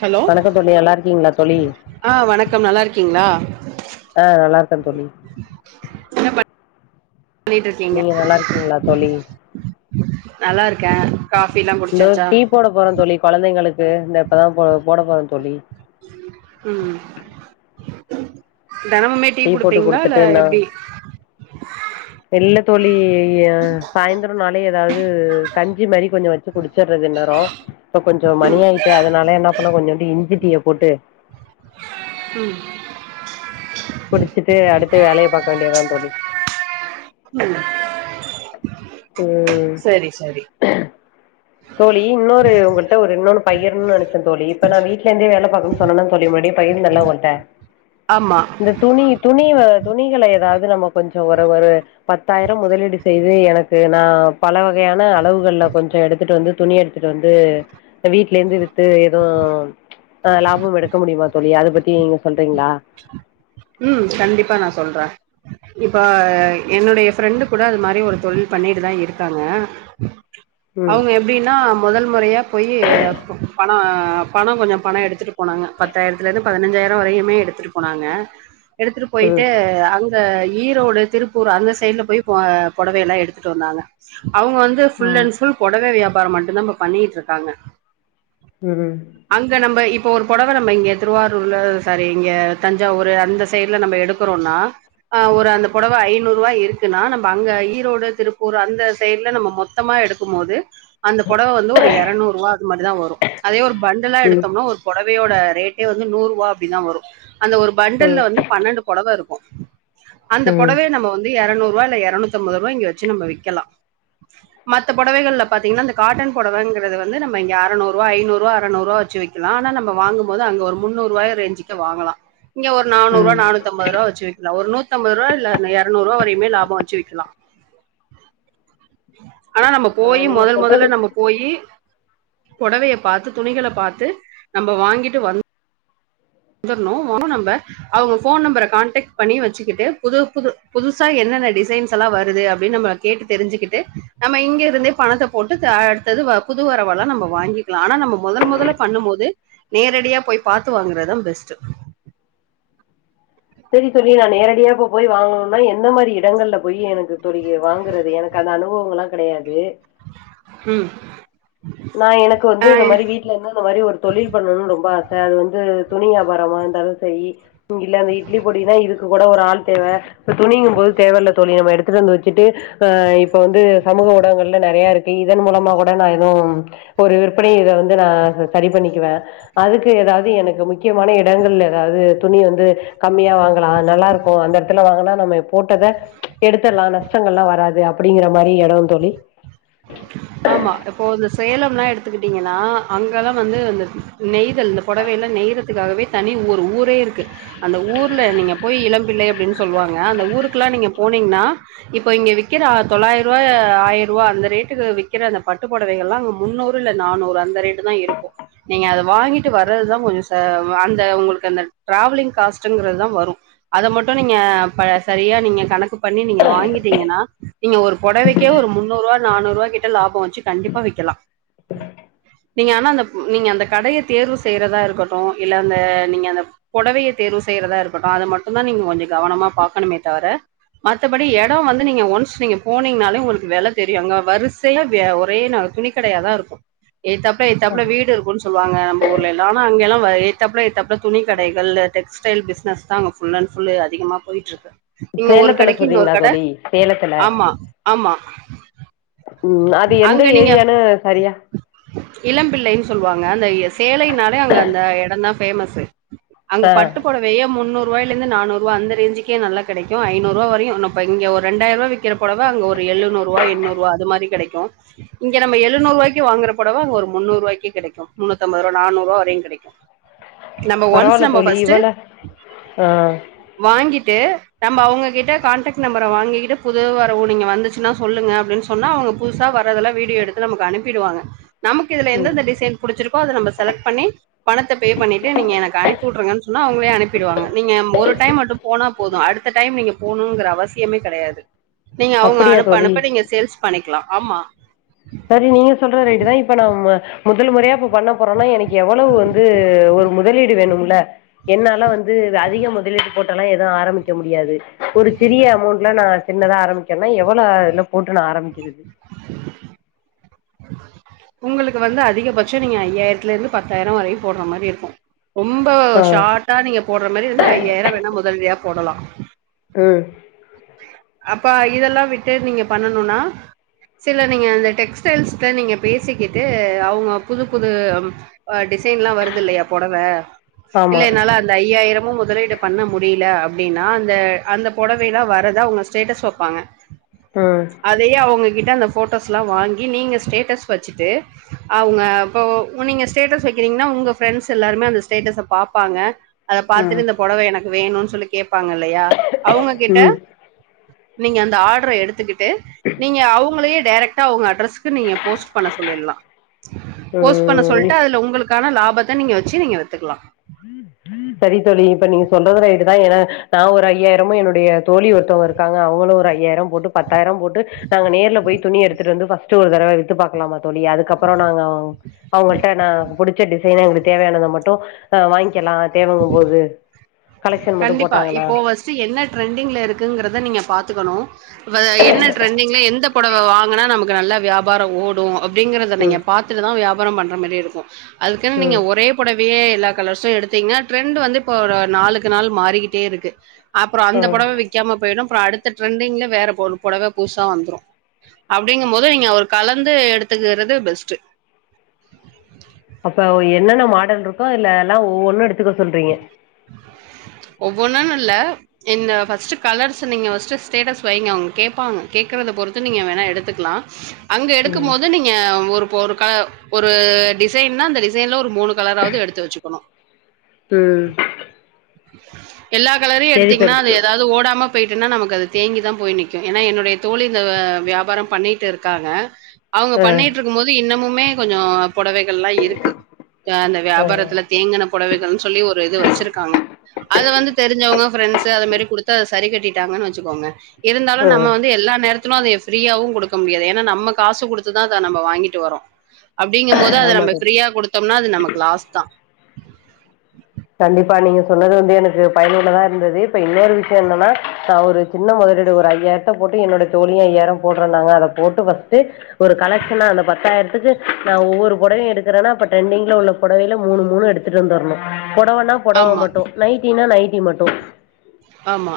Hello வணக்கொ தோழி நல்லாருக்கீங்ளா தோழி ஆ வணக்கம் நல்லாருக்கீங்ளா அ நல்லாருக்கே தோழி பண்ணிட்ருக்கீங்க நீங்க நல்லா இருக்கீங்களா தோழி நல்லாருக்கே காஃபிலா போ இந்த டீ போட போறே தோழி கொழந்தைங்களுக்கு இந்த இப்பதா போ போட போறே தோழி ம் தெனமுமே டீ போட்டு குடுப்பீங்ளா இல்ல குடுத்துட்டு நா எப்டி இல்ல தோழி சாய்ந்தரொனாலே எதாவ்து கஞ்சி மாரி கொஞ்சோ வச்சு குடிச்சற்து இந்நேரோ இப்ப கொஞ்சோ மணி ஆயிட்டு அதனால என்ன பண்ணே கொஞ்சோண்டு இஞ்சி டீ ய போட்டு ம் குடிச்சிட்டு அடுத்து வேலய பாக்க வேண்டியதா தோழி ம் சே செரி செரி தோழி இன்னொரு உங்கள்ட்ட ஒரு இன்னொன்னு பகிர்னுன் நெனச்சே தோழி இப்ப நா வீட்லந்தே வேல பாக்க சொன்னன தோழி முன்னாடியே பகிர்ந்தேல ஒங்கள்ட்ட [inaudible] இந்த துணி துணி வ துணிகள எதாவ்து நம்ம கொஞ்சோ ஒரு ஒரு பத்தாயிரோ முதலீடு செய்து எனக்கு நா பல வகையான அளவுகள்ல கொஞ்சோ எடுத்துட்டு வந்து துணி எடுத்துட்டு வந்து ப்ப வீட்லேந்து வித்து எது ஆ லாபம் எடுக்க முடிமா தோழி அத பத்தி நீங்க சொல்றீங்ளா ம் கண்டிப்பா நா சொல்றே இப்ப என்னுடைய ஃப்ரெண்டு கூட அது மாரி ஒரு தொழில் பண்ணிட்டுதா இருக்காங்க ம் அவுங்க எப்டின்னா மொதல் மொறையா போயி பணொ பணொ கொஞ்சொ பணொ எடுத்துட்டு போனாங்க பத்தாயிரத்துலந்து பதனஞ்சாயிரோ வரையுமே எடுத்துட்டு போனாங்க எடுத்துட்டு போய்ட்டு ம் அங் இந்த ஈரோடு திருப்பூர் அந்த சைட்ல போய் பொ பொடவைல்லா எடுத்துட்டு வந்தாங்க அவுங்க வந்து ஃபுல் அண்ட் ஃபுல் பொடவ வியாபாரோ மட்டுந்தா ப்ப பண்ணிட்ருக்காங்க சேரி அங்க நம்ப இப்ப ஒரு பொடவ நம்ம இங்க திருவாரூர்ல சாரி இங்க தஞ்சாவூரு அந்த சைட்ல நம்ப எடு க்குறோனா ஆ ஒரு அந்த பொடவ ஐநூறுவா இருக்குன்னா நம்ப அங்க ஈரோடு திருப்பூர் அந்த சைட்ல நம்ம மொத்தமா எடு கும் போது அந்த புடவை வந்து ஒரு இரனுறு ரூபா மட்டுத வரும் அதே ஒரு பண்டலா ம் எடுத்தோம்னா ஒரு புடவையோட ரேட்டே வந்து நூறு ரூபா அப்டிதா வரும் அந்த ஒரு ம் பண்டல்லல வந்து பன்னண்டு புடவ இருக்கு அந்த ம் புடவைய நம்ம வந்து இருநூறுரூவா இல்லன இருநூத்தி அம்பது ரூபா இங்க வச்சு நம்ம விக்கலா புடவகள்ல பாத்தீங்கா காட்டன் புடவங்கிறது நம இங்க அறநூறுரூபா ஐநூறுரூபா அறநூறுரூபா வச்சு விக் லாம் ஆனா நம்ம வாங்குபோது அங்க ஒரு முன்னூறு ரூபா ரேஞ்சுக்கு வாங்கலா இங்க ஒரு நானூறுரூபா நானூத்தம்பது ரூபா வச்ச விக்கலா ஒரு நூத்தம்பது ரூபா இல்ல இருநூறுரூவா வரையுமே லாபம் வெச்சி விக்கலா ஆனா நம்ம ஆ போயி நீங்க மொதல் சொல்றது மொதல்ல நம்ம போயி புடவய பாத்து துணிகள பாத்து நம்ம வாங்கிட்டு வந் வந்தரணு ‌ஆனா‌ நம்ப அவங்க போன் நம்பர கான்டக்ட் பண்ணி வச்சுக்கிட்டு புது புது புதுசா என்னென்ன டிசைன்ஸ் எல்லா வருது அப்டின்னு நம்ம கேட்டு தெரிஞ்சுக்கிட்டு நம்ம இங்க இருந்தே பணத்தை போட்டு அடுத்தது புது வரவெல்லா நம்ம வாங்கி ஆனா நம்ம மொதல் மொதல்ல பண்ணு போது நேரடியா போய் பாத்து வாங்கறதா பெஸ்ட்டு சேரி தோழி நா நேரடியா போ போய் வாங்கணும்னா எந்த மாரி இடங்கள்ல போய் எனக்கு தோழி வாங்குறது எனக் [unintelligible] அந்த அனுபவ எல்லா கிடயாது ம் நா எனக்கு வந்து இந்த ஆ மாதிரி வீட்டு ல இருந்து இந்த மாதிரி ஒரு தொழில் பண்ணும்னு ரொம்ப ஆச அது வந்து துணி வியாபாரம இருந்தாலும் சேரி இல்ல அந்த இட்லி பொடினா இதுக்கு கூட ஒரு ஆள் தேவ இப்ப துணிங்கு போது தேவையில்ல தோழி நம்ம எடுத்துட்டு வந்து வச்சுட்டு அ இப்ப வந்து சமூக ஊடகங்கள்ல நிறைய இருக்கு இதன் மூலமா கூட நா எதுவு ஒரு விற்பனையில இத வந்து நா சேரி பண்ணிக்குவே அதுக்கு ஏதாவது எனக்கு முக்கியமான எடங்கள்ல ஏதாவது துணி வந்து கம்மியா வாங்கலா நல்லா இருக்கு அந்த எடத்துல வாங்கனா நம்ம போட்டத எடுத்தர்லா நஷ்டங்கள் எல்லா வராது அப்டிங்கிற மாரி இட தோழி ஆமா இப்போ இந்த சேலம் எல்லா எடுத்துக்கிட்டீங்கன்னா அங்க எல்லா வந்து அந்த நெய்தல் இந்த புடவெல்லா நெய்றதுக்காகவே தனி ஊரே இருக்கு அந்த ஊர்ல நீங்க போய் இளம்பிள்ளை அப்டின்னு சொல்லுவாங்க அந்த ஊருக்கெல்லா நீங்க போனீங்கன்னா இப்ப இங்க விக்கிற தொளாயிர ரூவா ஆயிர ரூபா அந்த ரேட் ட்டுக்கு விக்கிற அந்த பட்டுப்புடவைகள் எல்லா முன்னூறு இல்ல நானூறு அந்த ரேட்டு தா இருக்கு நீங்க அத வாங்கிட்டு வறதுதா கொஞ்சோ ச அந்த உங்களுக்கு அந்த ட்ராவலிங் காஸ்ட்ங்கிறது தா வரும் அத மட்டு நீங்க ப சரியா நீங்க கணக்கு பண்ணி நீங்க வாங்கிட்டீங்கனா நீங்க ஒரு பொடவைக்கே ஒரு முன்னூரூவா நானூரூவா கிட்ட லாப வச்சு கண்டிப்பா விக்கலா நீங்க ஆனா அந்த நீங்க அந்த கடய தேர்வு செய்யறதா இருக்கட்டு இல்ல அந்த நீங்க அந்த பொடவய தேர்வு செய்யறதா இருக்கட்டு அது மட்டு தா நீங்க கொஞ்சோ கவனமா பாக்கணுமே தவிர மத்தபடி எடம் வந்து நீங்க ஒன்ஸ் நீங்க போனீங்கனாலே உங்களுக்கு வெல தெரியு அங்க வரிச் [unintelligible] ஒரே துணிக்கடையா தா இருக்கு எதுதாப்புல எதுதாப்புல வீடு இருக்கு சொல்வாங்க நம்ம ஊர்ல இல்ல ஆனா அங்கெல்லா எத்தாப்புல எத்தாப்புல துணி கடைகள் டெக்ஸ்டை பிஸ்னஸ் தா அங்க ஃபுல் அண்ட் ஃபுல் அதிகமா போயிட்ருக்கு நீங்க ஒரு சேலத்துல கடைக்கு இன்னொரு சொல்றீங்களா கட தோழி சேலத்துல ஆமா ஆமா ம் அது எந்த அங்க நீங்க ஏரியானு சரியா இளம்பிள்ளைன்னு சொல்வாங்க அந்த சேலைனாலே அங்க அந்த எடம் தா ஃபேமஸு ஆ அங்க பட்டு பொடவயே முன்னூரூவாயில இருந்து நானூரூபா அந்த ரேஞ்சுக்கே நல்லா கெடைக்கு ஐநூரூபா வரையு இங்க ஒரு ரெண்டாயிரூவா விக் வக்கிற பொடவ அங்க ஒரு எழுநூறுவா எண்ணூறுவா அது மாரி கெடைக்கு இங்க நம்ம எழுநூறு ரூவாய்க்கு வாங்கற பொடவ அங்க ஒரு முன்னூரூவாய்க்கே கெடைக்கு முன்னூத்தம்பது ரூவா நானுறு ரூவா வரையு கெடைக்கு நம்ப ஒன்ஸ் பரவால்ல நம்ப தோழி ஃபஸ்ட்டு இவள ஆ வாங்கிட்டு நம்ம அவங்ககிட்ட கான்டாக்ட் நம்பர வாங்கிக்கிட்டு புது வரவு நீங்க வந்துச்சுனா சொல்லுங்க அப்டின் சொன்னா அவங்க புதுசா வரதலா வீடியோ எடுத்து நமக்கு அனுப்பிடுவாங்க நமக்கு இதுல ம் எந்தெந்த டிசைன் புடிச்சிருக்கோ அத நம்ம செலக்ட் பண்ணி பணத்த பே பண்ணிட்டு நீங்க எனக்கு அனுப்பி விட்றுங்கன்னு சொன்னா அவங்களே அனுப்பிடுவாங்க நீங்க ஒரு டைம் மட்டு போனா போது அடுத்த டைம் நீங்க போணுங்கிற அவசியமே கிடையாது நீங்க அவங்க அப்படியா அனுப்ப தோழி அனுப்ப நீங்க சேல்ஸ் பண்ணிக்கலா ஆமா சரி நீங்க சொல்ற ரேட்டு தா இப்ப நா முதல் முறையா போ பண்ண போறேனா எனக்கு எவ்வளவு வந்து ஒரு முதலீடு வேணும்ல என்னால வந்து அதிக முதலீடு போட்டுலா எதுவு ஆரம்பிக்க முடியாது ஒரு சிறிய அமௌண்ட்ல நா சின்னதா ஆரம்பிக்கிறேனா எவ்வளோ இதுல போட்டு நா ஆரம்பிக்கிறது உங்களுக்கு வந்து அதிகபட்சோ நீங்க ஐயாயிரத்துல இருந்து பத்தாயிரம் வரைக்கு போட்ற மாரி இருக்கு ரொம்ப ஆ ஷார்ட்டா நீங்க போட்ற மாரி வந்து ஐயாயிரம் வேணா முதலீடா போடலா ம் அப்ப இதெல்லா விட்டு நீங்க பண்ணணுனா சில நீங்க அந்த டெக்ஸ்டைல்ஸ்ல நீங்க பேசிக்கிட்டு அவுங்க புது புது டிசைன்லா வருது இல்லையா பொடவ இல்ல ஆமா என்னால அந்த ஐயாயிரமு முதலீடு பண்ண முடியல அப்டின்னா அந்த அந்த பொடவைலா வ அத அவுங்க ஸ்டேட்டஸ் வப்பாங்க ம் அதையே அவங்ககிட்ட அந்த ஃபோட்டோஸ்லா வாங்கி நீங்க ஸ்டேட்டஸ் வச்சுட்டு அவங்க இப்போ நீங்க ஸ்டேட்டஸ் வைக்கிறீங்கன்னா உங்க ஃப்ரெண்ட்ஸ் எல்லாருமே அந்த ஸ்டேட்டஸ பாப்பாங்க அத ம் பாத்துட்டு இந்த பொடவ எனக்கு வேணுன் சொல்லி கேப்பாங்க இல்லையா அவங்க கிட்ட நீங்க அந்த ஆர்டர எடுத்துக்கிட்டு நீங்க அவங்களையே டேரெக்டா அவங்க அட்ரஸ் நீங்க போஸ்ட் பண்ண சொல்லிடலா போஸ்ட் பண்ண ம் சொல்ட்டு அதுல உங்களுக்கான லாபத்த நீங்க வச்சு நீங்க வித்துக்கலா சரி தோழி இப்ப நீங்க சொல்றதுல ரைட்டுதா ஏனா நா ஒரு ஐயாயிரமு என்னுடைய தோழி ஒருத்தவங்க இரு க்காங்க அவங்களு ஒரு ஐயாயிரோ போட்டு பத்தாயிரோ போட்டு நாங்க நேர்ல போய் துணி எடுத்துட்டு வந்து பர்ஸ்ட் ஒரு தடவ வித்து பாக்கலாமா தோழி அதுக்கப்றோ நாங்க அவங்கள்ட்ட நா புடிச்ச டிசைன எங்களுக்கு தேவையானத மட்டு அ வாங்கிக்கலா தேவங்கும் போது கலெக்ஷன் மட்டு போட்டாங்கனா சு என்ன ட்ரெண்டிங்ல இருக்குங்கிறத நீங்க பாத்துக்கணு என்ன ட்ரெண்டிங்ல எந்த பொட வாங்குனா நமக்கு நல்லா வியாபார ஓடு அப்டிங்கறத நீங்க ம் பாத்துட்டுதா வியாபாரோ பண்ற மாரி இருக்கு அதுக்குன்னு நீங்க ம் ஒரே புடவையே எல்லா கலர்ஸு எடுத்தீங்கன்னா ட்ரெண்ட் வந்து இப்போ ஒரு நாலு க்கு நாள் மாறிக்கிட்டே இருக்கு அப்புறோ ஆ அந்த புடவ விக் க்காம போயிரு அப்புறோ அடுத்த ட்ரெண்டிங்ல வேற ஒரு புடவ புதுசா வந்துரு அப்டிங்கும் போது நீங்க ஒரு கலந்து எடுத்துக்றது பெஸ்ட் அப்போ என்னென்ன மாடல் இருக்கோ அதுல்லல்லா ஒவ்வொன்னு எடுத்துக்க சொல்றீங்க ஒவ்வொன்னு னு இல்ல இந்த ஃபர்ஸ்ட் கலர்ஸ நீங்க ஃபர்ஸ்ட் ஸ்டேடஸ் வைங்க அவங்க கேப்பாங்க கேக்றத பொறுத்து நீங்க வேணா எடுத்துக்கலா அங்க எடுக்கும் போது நீங்க ஏ ஒரு ஒரு கல ஒரு டிசைன்னா அந்த டிசைன்ல ஒரு மூனு கலராவது எடுத்து வச்சுக்கணு உம் எல்லா கலரையு சரி எடுத்தீங்கன்னா தோழி அது எதாவது ஓடாம போயிட்டுன்னா நமக்கு அது தேங்கி தா போய் நிக்கு ஏன்னா என்னுடைய தோழி இந்த வியாபாரம் பண்ணிட்டு இருக்காங்க அவங்க ஆ பண்ணிட்டு இருக்கும் போது இன்னமுமே கொஞ்சோ புடவைகள்ல்லா இருக்கு அந்த ஆ வியாபாரத்துல தேங்குன புடவைகள்னு சொல்லி ஒரு இது வச்சிருக்காங்க அத வந்து தெரிஞ்சவங்க ஃப்ரெண்ட்ஸு அத மாரி குடுத்து அத சரி கட்டிட்டாங்கன்னு வச்சுக்கோங்க இருந்தாலு ஆ நம்ம வந்து எல்லா நேரத் துன அதய ஃப்ரீயாவு குடுக்க முடியாது ஏன்னா நம்ம காசு குடுத்துதா அத நம்ம வாங்கிட்டு வரோ அப்டிங்கும்போது அத ஆமா நம்ம தோழி ஃப்ரீயா கொடுத்தம்னா அது நமக்கு லாஸ் தா கண்டிப்பா நீங்க சொன்னது வந்து எனக்கு பயனுள்ளதா இருந்தது இப்ப இன்னொரு விஷய என்னன்னா நா ஒரு சின்ன முதலீடு ஒரு ஐயாயிரத்த போட்டு என்னோட தோழியு ஐயாயிர போடுறேன்னாங்க அத போட்டு ஃபர்ஸ்ட்டு ஒரு கலெக்ஷனா அந்த பத்தாயிரத்துக்கு நா ஒவ்வொரு புடவையு எடுக்கறேன்னா அப்ப டரெண்டிங்ல உள்ள புடவையில மூணு மூணு எடுத்துட்டு வந்துர்ணு பொடவன்னா பொடவ ஆமா மட்டு நைட்டின்னா நைட்டி மட்டு ஆமா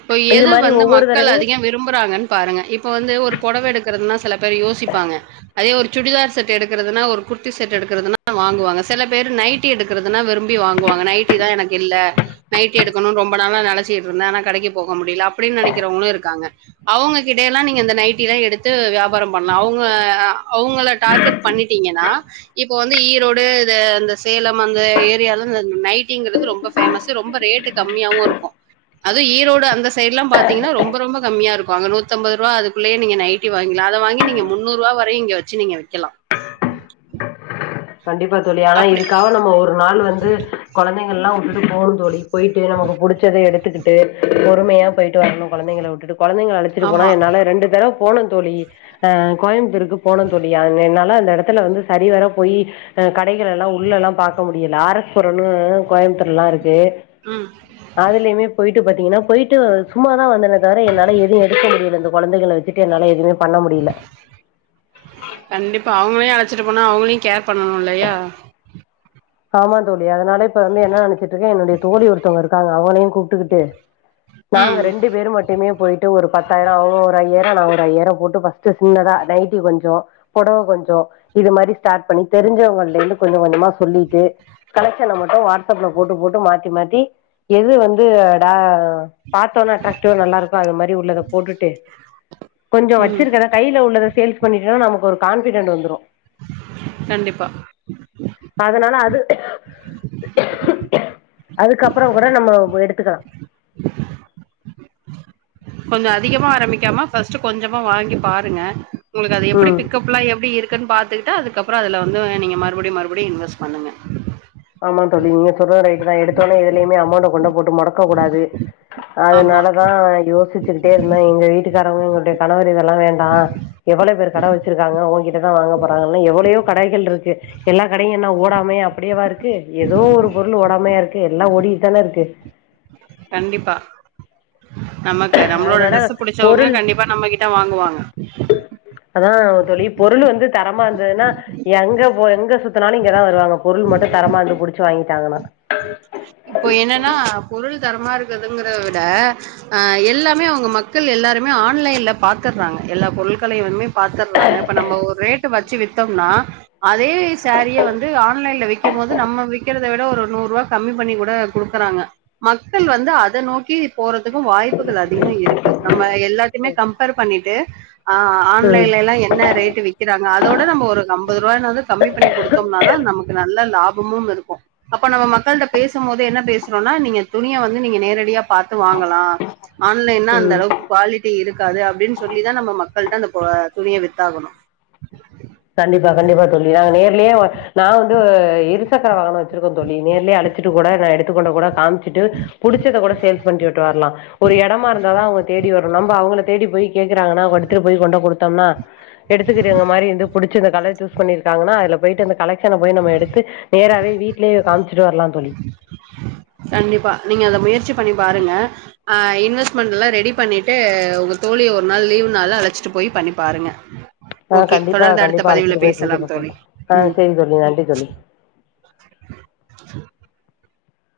இப்ப எது வந்து மக்கள் தடவையும் அதிக விரும்புறாங்கன்னு பாருங்க இப்ப வந்து ஒரு பொடவ எடுக்கறதுனா சில பேர் யோசிப்பாங்க அதே ஒரு சுடிதார் செட் எடுக்குறதுதுனா ஒரு குட்டி செட் எடுக்குறதுனா வாங்குவாங்க சில பேர் நைட்டி எடுக்குறதுனா விரும்பி வாங்குவாங்க நைட் டிதா எனக்கு இல்ல நைட்டி எடுக்கணோனு ரொம்ப நாளா நெனச்சிட்டு இருந்தே ஆனா கடைக்கு போக முடியில அப்டின்னு நெனக்கிறவங்களு இருக்காங்க அவங்க கிட்டயெல்லா நீங்க இந்த நைட்டி எல்லா எடுத்து வியாபார பண்லா அவுங்க அ அவங்கள டார்கெட் பண்ணிட்டீங்கன்னா இப் போ வந்து ஈரோடு இது அந்த சேலம் அந்த ஏரியால நைட்டிங்கிறது ரொம்ப ஃபேமஸ் ரொம்ப ரேட்டு கம்மியாவோ இருக்கோ அது ஈரோடு அந்த சைட்லா பாத்தீங்கன்னா ரொம்ப ரொம்ப கம்மியா இருக்கு அங்க நூத் தம்பது ருபா அதுக்குள்ளயே நீங்க நைட்டி வாங்கில்லா அத வாங்கி நீங்க முன்னூறு ருவா வரையு இங்க வெச்சு நீங்க விக்கலா கண்டிப்பா தோழி ஆனா அப்படி இதுக்காக நம்ம ஒரு நாள் வந்து கொழந்தைங்கள்லா விட்டுட்டு போணோ தோழி போய்டு நமக்கு புடிச்சத எடுத்துக்கிட்டு பொறுமையா போய்டு வர்ணு கொழந்தைங்கள வுட்டுட்டு கொழந்தைங்க அழை சுட்டு போனா ஆமா. என்னால ரெண்டு தடவ போன தோழி ஆ கோயம்த்தூருக்கு போன தோழி ஆ என்னால அந்த எடத் துல வந்து சரி வர போய் கடைகள எல்லா உள்ளெல்லா பாக்க மு யல ஆர் எஸ் புரோன்னு கோயம்த்தூர்லலா இருக்கு ம் அதுலயுமே போயிட்டு பாத்தீங்கன்னா போயிட்டு சும்மாதா வந்தனே தவிர என்னால எதுவு எடுக்க முடியல தோ கொழந்தைகள வெச்சுட்டு என்னால எதுமே பண்ண முடியில கண்டிப்பா அவங்களையு அழச்சிட்டு போனா அவங்களையு கேர் பண்ணனு இல்லயா ஆமா தோழி அதனால இப்ப வந்து என்ன நெனச்சிட்டு இருக்கே என்னுடைய தோழி ஒருத்தவங்க இருக்காங்க அவங்களையு கூப்டுக்கிட்டு நாங்க ம். ரெண்டு பேரு மட்டுமே போயி ட்டு ஒரு பத்தாயிர அவங்க ஒரு ஐயாயிர நா ஒரு ஐயாயிர போட்டு ஃபர்ஸ்ட்டு சின்னதா நைட்டி கொஞ்சோ புடவ கொஞ்சோ இந்த மாரி ஸ்டார்ட் பண்ணி தெரிஞ்சவங்கள்ட்ட இருந்து கொஞ்ச கொஞ்சமா சொல்லி ட்டு கலெக்ஷன மட்டு வாட்ஸ்அப்ல போட்டு போட்டு மாத்தி மாத்தி எது வந்து டா பாத்தஉனே அட்ராக்டிவா நல்லா இருக்கோ அது மாரி உள்ளத போட்டுட்டு கொஞ்ச ம். வச்சிருக்க ஆனா கையில உள்ளத சேல்ஸ் பண்ணிட்டுன்னா நமக்கு ஒரு கான்ஃபிடன்ட் வந்துடு கண்டிப்பா அதனால அ அதுக்கப்புற கூட நம்ம எடுத்துக்கலா கொஞ்ச அதிகமா ஆரம்பிக்காம ஃபர்ஸ்ட் கொஞ்சமா வாங்கி பாருங்க உங்களுக்கு அது எப்டி ம் பிக்கப்ல்லா எப்டி இரு க்குன் பாத்துட்டு அதுக்கப்புற அதுல வந்து நீங்க மறுபடியு மறுபடியு இன்வெஸ்ட் பண்ணுங்க ஆமா தோழி நீங்க சொல்றது ரைட்டு தா எடுத்த ஒனே எதுலயுமே அமௌண்ட கொண்ட போட்டு முடக்க கூடாது ஆமா. அதனாலதா யோசிச்சுகிட்டே இருந்தே எங்க வீட்டுக்காரங்க எங்களுடைய கணவர் இத லாம் வேண்டா எவ்வளவு பேர் கடை வச் சிருக்காங்க உங்கிட்ட தா வாங்க போறாங்க எவ்வளயோ கடைகள் இருக்கு எல்லா கடையு என்ன ஓடாம அப்படியேவா இருக்கு க்கு ஏதோ ஒரு பொருள் ஓடாமையா இருக்கு எல்லா ஓடிட்டுதான இருக்கு கண்டிப்பா நமக்கு நம்மளோட அதனால டிரெஸ் புடிச்சவங்க பொருள் கண்டிப்பா நம்மகிட்ட வாங்கு வாங்க அதா தோழி பொருள் வந்து தரமா இருந்ததுன்னா எங்க போ எங்க சுத்தினாலு இங்கதா வருவாங்க பொருள் மட்டு தரமா இருந்து புடிச்சு வாங்கிட்டாங்கன்னா இப்போ என்னன்னா பொருள் தரமா இருக்குதுங்கிறத விட அ எல்லாமே அவங்க மக்கள் எல்லாருமே ஆன்லைன்ல பாத்துர்றாங்க எல்லா பொருள்களையும்மே பாத்துறாங்க இப்ப நம்ம ஒரு ரேட்டு வச்சு வித்தோம்னா அதே சேரிய வந்து ஆன்லைன்ல விக்கும்போது நம்ம விக்கிறதை விட ஒரு நூறு ரூபா கம்மி பண்ணி கூட குடுக்குறாங்க மக்கள் வந்து அத நோக்கி போறதுக்கு வாய்ப்புகள் அதிக இருக்கு நம்ம எல்லாத்தையுமே கம்பேர் பண்ணிட்டு ஆ ம் ஆன்லைன்ல எல்லா என்ன ரேட்டு் விக் கிறாங்க அதோட நம்ம ஒருஐம்பது ரூபாய் நாவுது வந்து கம்மி பண்ணி கொடுத்தோம்னா தா நமக்கு நல்ல லாபமும் இருக்கு அப்ப நம்ம மக் கள் ட பேசும் போது என்ன பேசறோன்னா துணிய வந்து நீங்க நேரடியா பாத்து வாங்கலா ஆன்லைன்னா அந்த ம் அளவுக்கு குவாலிட்டி இருக்காது அப்படின்னு சொல்லிதா நம்ம மக்கள்கிட்ட அந்த துணிய வித்தாகணு கண்டிப்பா கண்டிப்பா தோழி நாங்க நேர்லயே நா வந்து இருசக்கர வாகன வச்சிருக்கோ தோழி நேர்லயே அழச்சிட் டு கூட நா எடுத்துக்கொண்ட கூட காமிச்சுட்டு புடிச்சத கூட சேல்ஸ் பண்ணி விட்டு வரலா ஒரு இடமா இருந்தாதா அவங்க தேடி வரும் நம்ம அவங்கள தேடி போய் கேக்குறாங்கன்னா எடுத்துட்டு போய் கொண்டு கொடுத்தோம்னா எடுத்துக்கிறவங்க மாரி வந்து புடிச்சு அந்த கலர் சூஸ் பண்ணிருக்காங்கன்னா அதுல போயிட்டு அந்த கலெஷன போய் நம்ம எடுத்து நேராவே வீட்டிலேயே காமிச்சு ட்டு வரலா தோழி கண்டிப்பா நீங்க அத முயற்சி பண்ணி பாருங்க ஆ இன்வெஸ்ட்மெண்ட்லா ரெடி பண்ணிட்டு உங்க தோழிய ஒரு நாள் லீவ்னால அழச்சிட்டு போய் பண்ணி பாருங்க ஆ ஓகே கண்டிப்பா தொடர்ந்து அடுத்த கண்டிப்பா பதிவுல அழைச்சிட்டு போய் செஞ்சு பேசலாம் தோழி பாக்குறே ஆ உம் சேரி தோழி நன்றி தோழி